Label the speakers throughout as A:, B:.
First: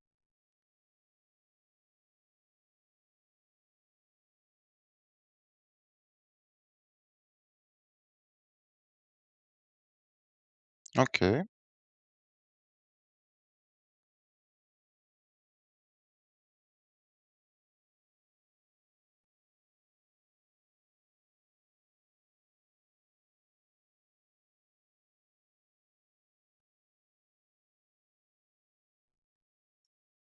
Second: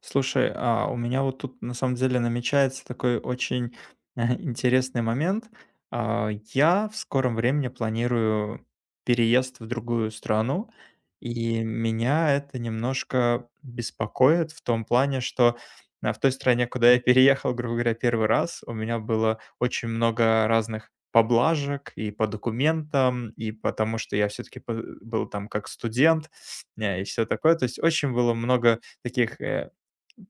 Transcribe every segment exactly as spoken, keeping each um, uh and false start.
A: Слушай, а у меня вот тут на самом деле намечается такой очень э, интересный момент. А, Я в скором времени планирую переезд в другую страну,
B: Окей,
A: и меня это немножко беспокоит в том плане, что а, в той стране, куда я переехал, грубо говоря, первый раз, у меня было очень много разных поблажек и по документам, и потому что я все-таки был там как студент э, и все такое. То есть очень было много таких э,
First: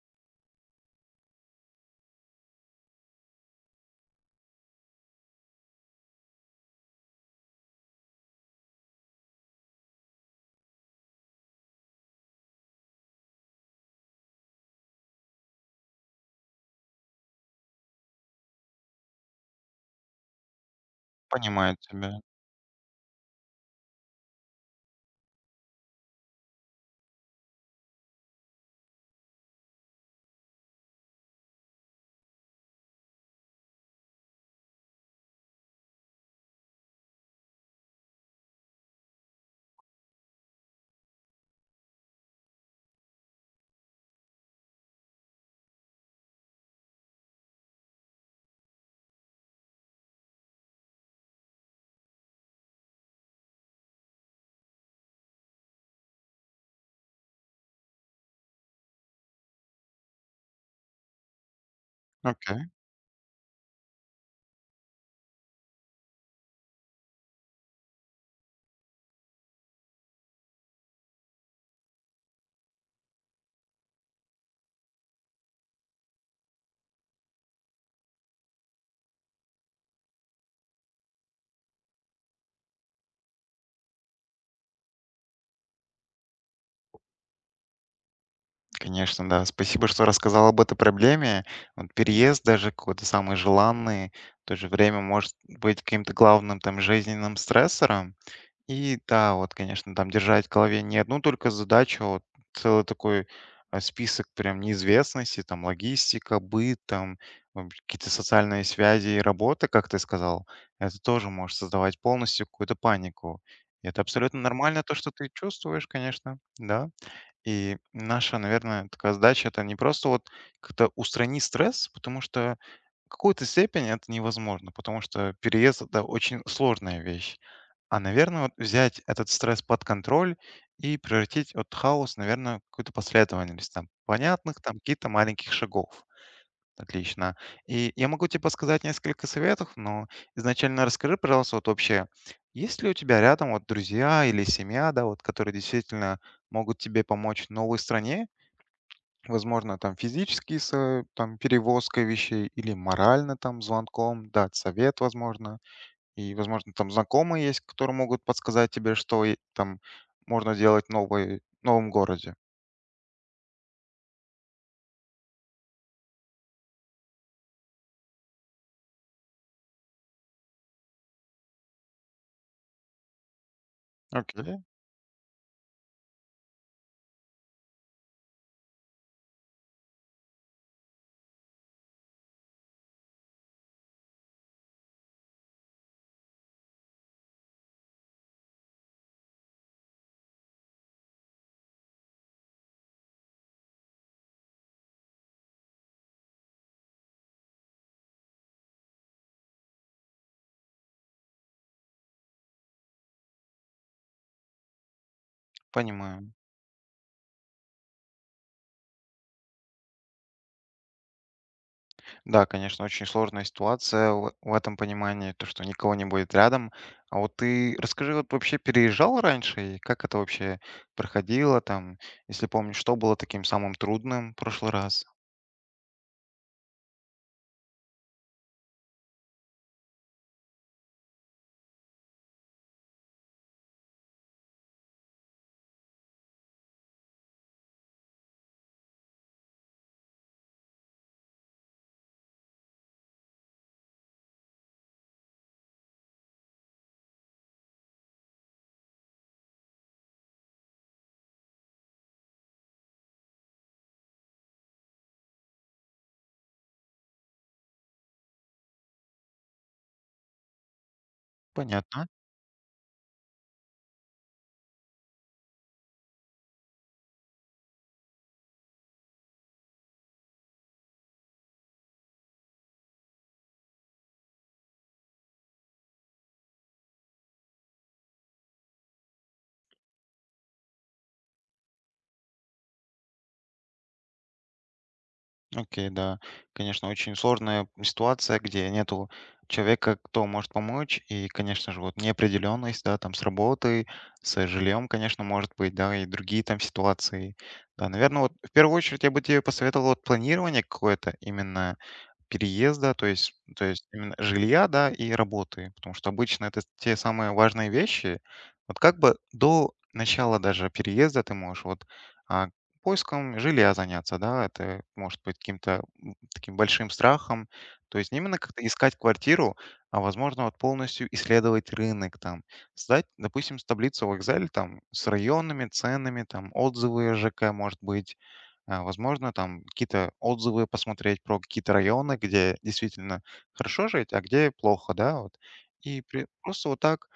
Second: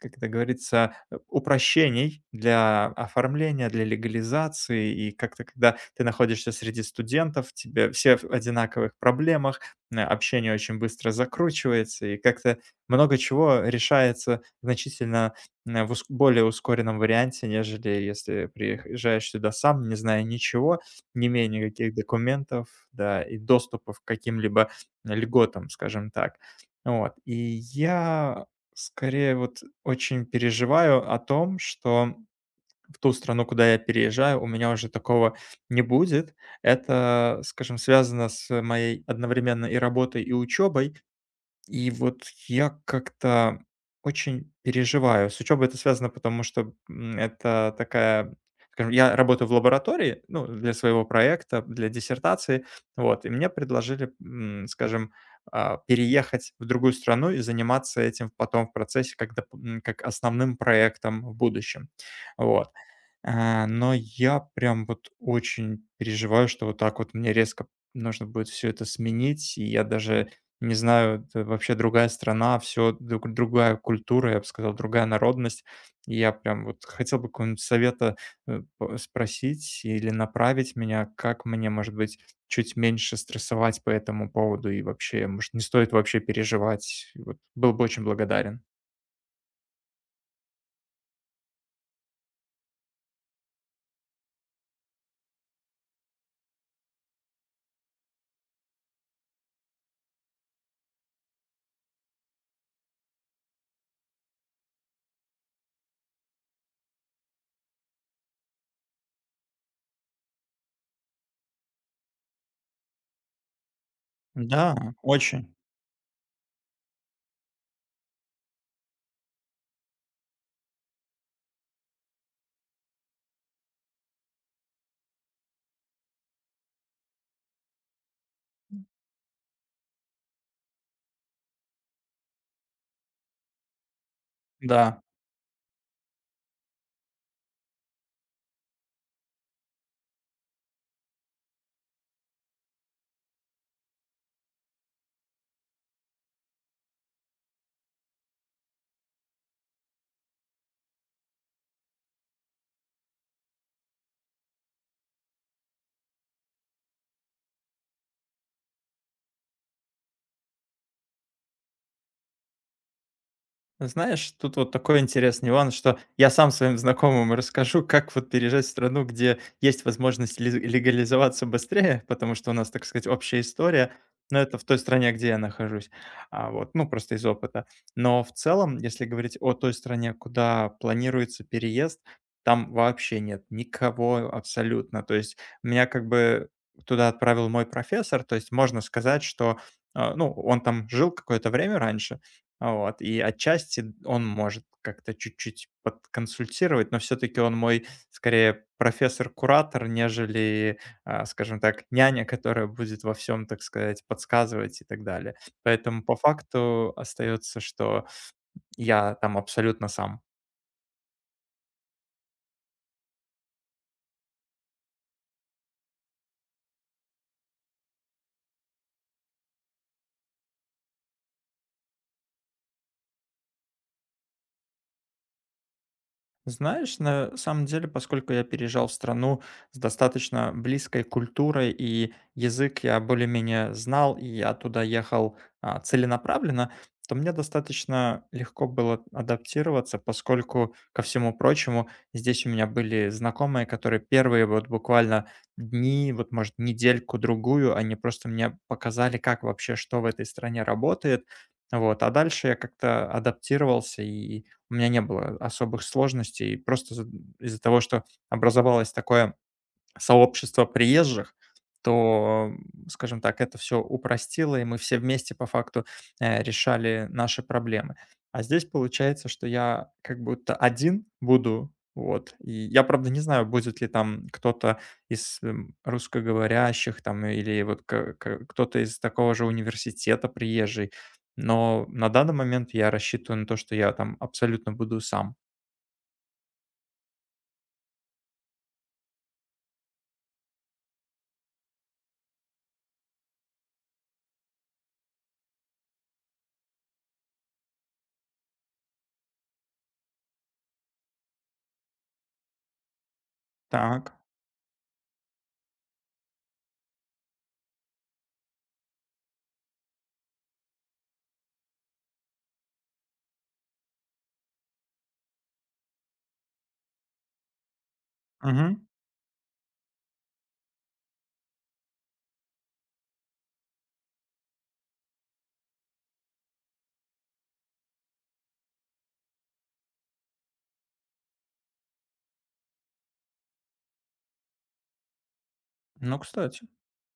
A: как это говорится, э, упрощений для оформления, для легализации. И как-то, когда ты находишься среди студентов, тебе все в одинаковых проблемах, э, общение очень быстро закручивается, и как-то много чего решается значительно э, в ус- более ускоренном варианте, нежели если приезжаешь сюда сам, не зная ничего, не имея
B: понимаю
A: никаких
B: тебя.
A: документов, да, и доступа к каким-либо льготам, скажем так. Вот. И я скорее вот очень переживаю о том, что в ту страну, куда я переезжаю, у меня уже такого не будет. Это, скажем, связано с моей одновременно и работой, и учебой. И вот я как-то очень переживаю. С учебой это связано, потому что, м, это такая, скажем, я работаю в лаборатории, ну, для своего проекта, для диссертации, вот, и мне предложили, м, скажем, а, переехать в другую страну и заниматься этим потом в процессе когда, как доп м, как основным проектом в будущем.
B: Окей,
A: Вот. А, но я прям вот очень переживаю, что вот так вот мне резко нужно будет все это сменить. И я даже не знаю, это вообще другая страна, все другая культура, я бы сказал, другая народность. И я прям вот хотел бы какого-нибудь совета, э, п спросить или направить меня, как мне, может быть, чуть меньше стрессовать по этому поводу и вообще, может, не стоит вообще переживать. Вот был бы очень благодарен.
B: конечно, да. Спасибо, что рассказал об этой проблеме. Вот переезд даже какой-то самый желанный, в то же время может быть каким-то главным там жизненным стрессором. И да, вот, конечно, там держать в голове не одну только задачу, а вот целый такой а, список прям неизвестности, там логистика, быт, там м, какие-то социальные связи и работа, как ты сказал, это тоже может создавать полностью какую-то панику. И это абсолютно нормально,
A: Да,
B: то, что ты
A: очень.
B: чувствуешь, конечно, да. И наша, наверное, такая задача — это не просто вот как-то устранить стресс, потому что какую-то степени это невозможно, потому что переезд это очень сложная вещь. А, наверное, вот взять этот стресс под контроль и превратить от хаос, наверное, какую-то последовательность там понятных, там
A: Да.
B: каких-то маленьких шагов. Отлично. И я могу тебе подсказать несколько советов, но изначально расскажи, пожалуйста, вот вообще, есть ли у тебя рядом вот друзья или семья, да, вот, которые действительно могут тебе помочь в новой стране. Возможно, там физически с э, там, перевозкой вещей или морально там звонком, дать совет, возможно. И, возможно, там знакомые есть, которые могут подсказать тебе, что и там можно делать новой, в новом городе.
A: Знаешь, тут вот такой интересный нюанс, что я сам своим знакомым расскажу, как вот переезжать в страну, где есть возможность лез- легализоваться быстрее, потому что у нас, так сказать, общая история, но
B: Окей,
A: это в той стране, где я нахожусь, а, вот, ну, просто из опыта. Но в целом, если говорить о той стране, куда планируется переезд, там вообще нет никого абсолютно. То есть меня как бы туда отправил мой профессор, то есть можно сказать, что а, ну, он там жил какое-то время раньше, вот, и отчасти он может как-то чуть-чуть подконсультировать, но все-таки он мой скорее профессор-куратор, нежели, а, скажем так, няня, которая будет во всем, так сказать, подсказывать и так далее. Поэтому по
B: понимаю.
A: факту остается, что я там абсолютно сам.
B: Да, конечно, очень сложная ситуация в, в этом понимании, то, что никого не будет рядом. А вот ты расскажи, вот вообще переезжал раньше, и как это вообще проходило там, если помнишь, что было таким самым трудным в прошлый раз?
A: Знаешь, на самом деле, поскольку я переезжал в страну с достаточно близкой культурой, и язык я более-менее знал, и я туда ехал а, целенаправленно, то мне достаточно легко было адаптироваться, поскольку, ко всему прочему, здесь у меня были знакомые, которые первые вот буквально дни, вот может недельку-другую, они просто мне показали, как вообще, что в этой стране работает, вот, а дальше я как-то адаптировался и у меня не было особых сложностей. Просто з Из-за того, что образовалось такое сообщество приезжих,
B: Понятно.
A: то, м, скажем так, это все упростило, и мы все вместе по факту, э, решали наши проблемы. А здесь получается, что я как будто один буду, вот. И я, правда, не знаю, будет ли там кто-то из, м, русскоговорящих там или вот к к кто-то из такого же университета приезжий, но на данный момент я рассчитываю на то, что я там абсолютно буду сам.
B: Окей, да. Конечно, очень сложная ситуация, где нету человека, кто может помочь. И, конечно же, вот неопределенность, да, там с работой, с жильем, конечно, может быть, да, и другие там ситуации. Да, наверное, вот в первую очередь я бы тебе посоветовал вот планирование какое-то именно переезда, то есть, то есть именно
A: Так.
B: жилья, да, и работы, потому что обычно это те самые важные вещи. Вот как бы до начала даже переезда ты можешь вот а, поиском жилья заняться, да, это может быть каким-то м, таким большим страхом, то есть не именно как-то
A: Мгм.
B: искать квартиру, а возможно вот полностью исследовать рынок там, создать, допустим, с таблицу в Excel там с районными ценами, там отзывы ЖК, может быть, а, возможно, там какие-то отзывы посмотреть про какие-то районы, где действительно хорошо жить, а где плохо, да, вот. И
A: Ну,
B: при-
A: кстати.
B: просто вот так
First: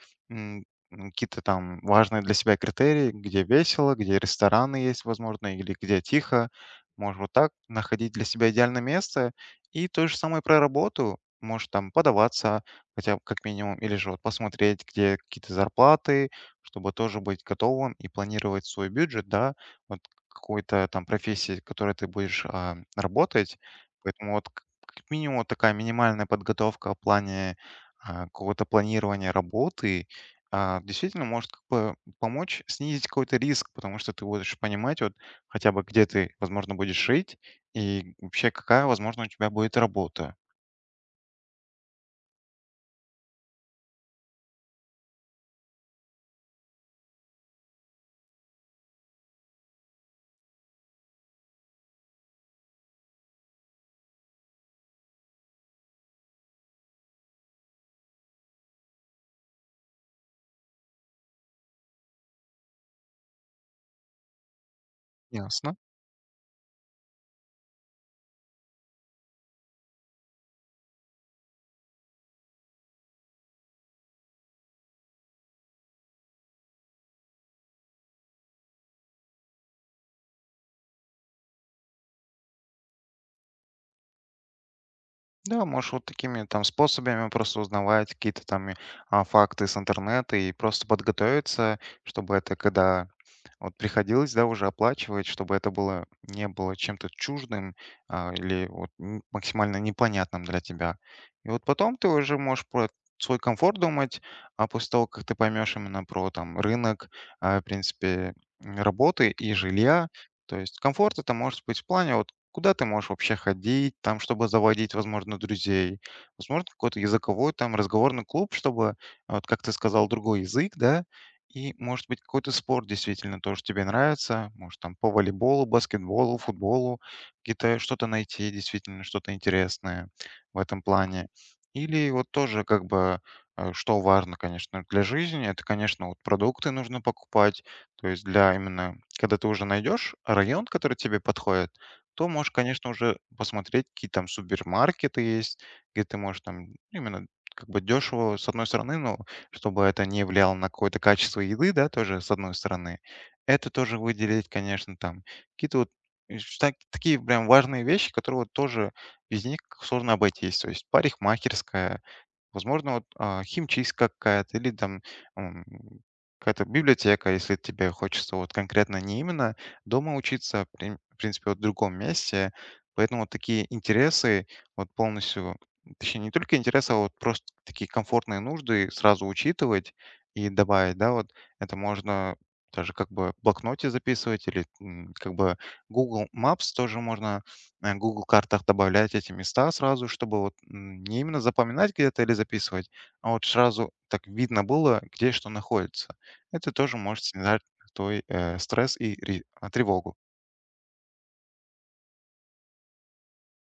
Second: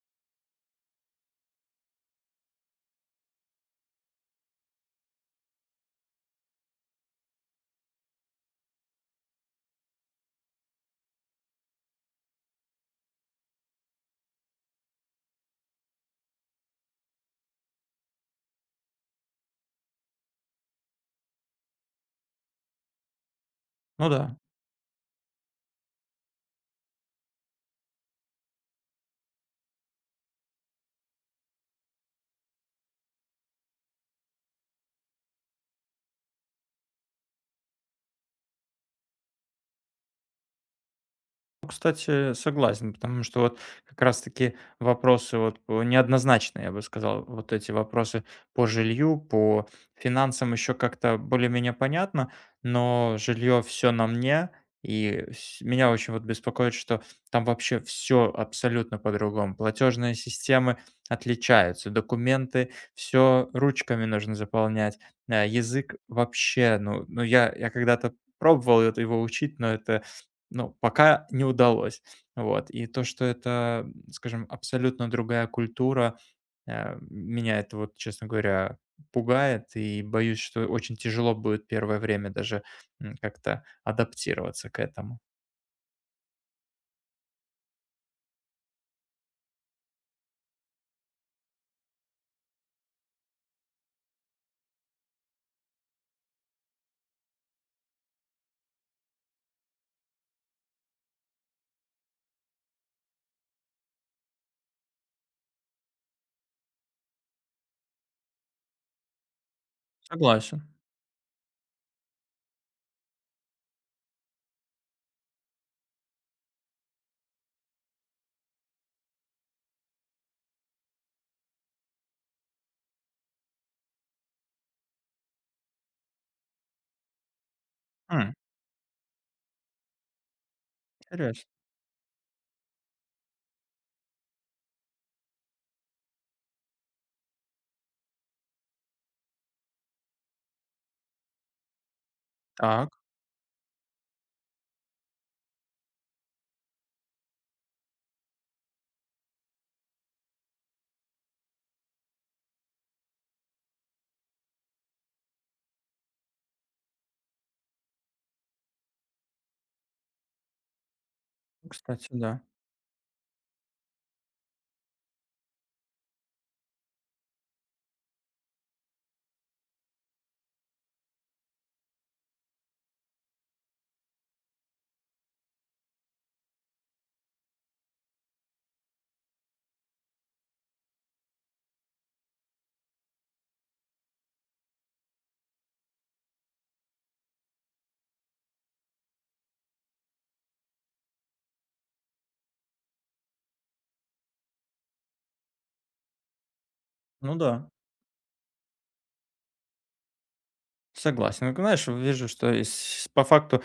B: м, какие-то там важные для себя критерии, где весело, где рестораны есть, возможно, или где тихо. Можешь вот так находить для себя идеальное место. И то же самое про работу. Можешь там подаваться, хотя бы как минимум, или же вот посмотреть, где какие-то зарплаты, чтобы тоже быть готовым и планировать свой бюджет, да, вот какой-то там профессии, в которой ты будешь а, работать.
A: Ну
B: Поэтому
A: да.
B: вот к- как минимум вот такая минимальная подготовка в плане а, какого-то планирования работы а, действительно может как бы помочь снизить какой-то риск, потому что ты будешь понимать вот хотя бы где ты, возможно, будешь жить и вообще какая, возможно, у тебя будет работа.
A: Ну, кстати, согласен, потому что вот как раз-таки вопросы вот по- неоднозначные, я бы сказал, вот эти вопросы по жилью, по финансам еще как-то более-менее понятно, но жилье все на мне, и с- меня очень вот беспокоит, что там вообще все абсолютно по-другому. Платежные системы отличаются, документы, все ручками нужно заполнять, э,
B: Ясно.
A: язык вообще, ну, ну я, я когда-то пробовал это- его учить, но это ну, пока не удалось. Вот. И то, что это, скажем, абсолютно другая культура, э, меня это вот, честно говоря, пугает, и боюсь, что очень тяжело будет первое время даже, м, как-то адаптироваться к этому.
B: Да, можешь вот такими там способами просто узнавать какие-то там э, а, факты с интернета и просто подготовиться, чтобы это когда вот приходилось, да, уже оплачивать, чтобы это было не было чем-то чуждым, а, или вот м, максимально непонятным для тебя. И вот потом ты уже можешь про свой комфорт думать, а после того, как ты поймешь именно про там рынок, а, в принципе, м, работы и жилья, то
A: Согласен.
B: есть комфорт это может быть в плане вот куда ты можешь вообще ходить, там, чтобы заводить, возможно, друзей, возможно, какой-то языковой там разговорный клуб, чтобы, а, вот как ты сказал, другой язык, да, и, может быть, какой-то спорт действительно тоже тебе нравится. Может, там по волейболу, баскетболу, футболу какие-то что-то
A: М.
B: найти, действительно, что-то интересное в этом плане.
A: Интересно.
B: Или вот тоже как бы э, что важно, конечно, для жизни, это, конечно, вот продукты нужно покупать. То есть для именно, когда ты уже найдешь район, который тебе подходит, то можешь, конечно,
A: Так.
B: уже посмотреть, какие там супермаркеты есть, где ты можешь там именно как бы дешево, с одной стороны, но чтобы это не влияло на какое-то качество еды, да, тоже с одной стороны. Это тоже выделить, конечно, там какие-то вот и ш- так- такие прям важные вещи, которые вот тоже без них сложно обойтись. То есть парикмахерская,
A: Кстати, да.
B: возможно, вот, а, химчистка какая-то или там м, какая-то библиотека, если тебе хочется вот конкретно не именно дома учиться, а прин- в принципе, вот в другом месте. Поэтому вот такие интересы вот полностью, точнее, не только интересы, а вот просто такие комфортные нужды сразу учитывать и добавить, да, вот это можно даже как бы в блокноте записывать или м, как бы Google Maps тоже можно на Google картах добавлять эти места сразу, чтобы вот м, не именно запоминать где-то или записывать, а вот сразу так видно было, где что находится. Это тоже может
A: Ну
B: снижать
A: да.
B: твой э, стресс и ри- а, тревогу.
A: Согласен. Вот. Знаешь, вижу, что из по факту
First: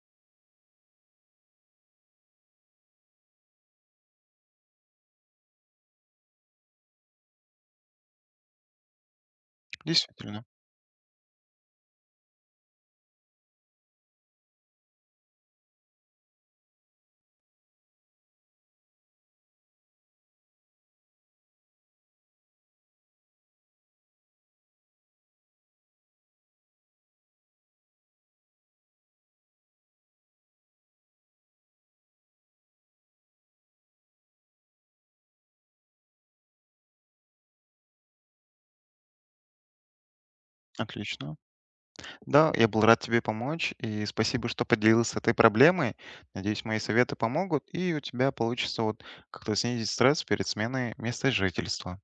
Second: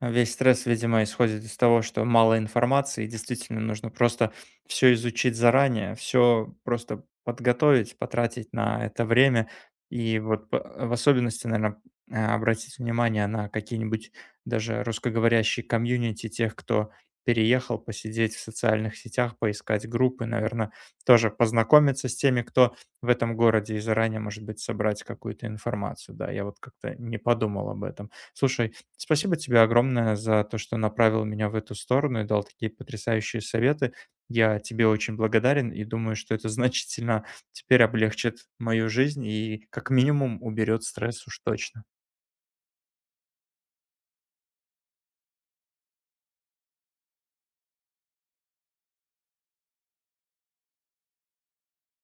A: э, весь стресс, видимо, исходит из того, что мало информации, и действительно нужно просто все изучить заранее, все просто подготовить, потратить на это время. И
B: Действительно.
A: вот п э, в особенности, наверное, обратить внимание на какие-нибудь даже русскоговорящие комьюнити тех, кто переехал, посидеть в социальных сетях, поискать группы, наверное, тоже познакомиться с теми, кто в этом городе и заранее, может быть, собрать какую-то информацию. Да, я вот как-то не подумал об этом. Слушай, спасибо тебе огромное за то, что направил меня в эту сторону и дал такие потрясающие советы. Я тебе очень благодарен и думаю, что это значительно теперь облегчит мою жизнь и как минимум уберет стресс
B: Отлично.
A: уж точно.
B: Да, я был рад тебе помочь, и спасибо, что поделился этой проблемой. Надеюсь, мои советы помогут, и у тебя получится вот как-то снизить стресс перед сменой места жительства.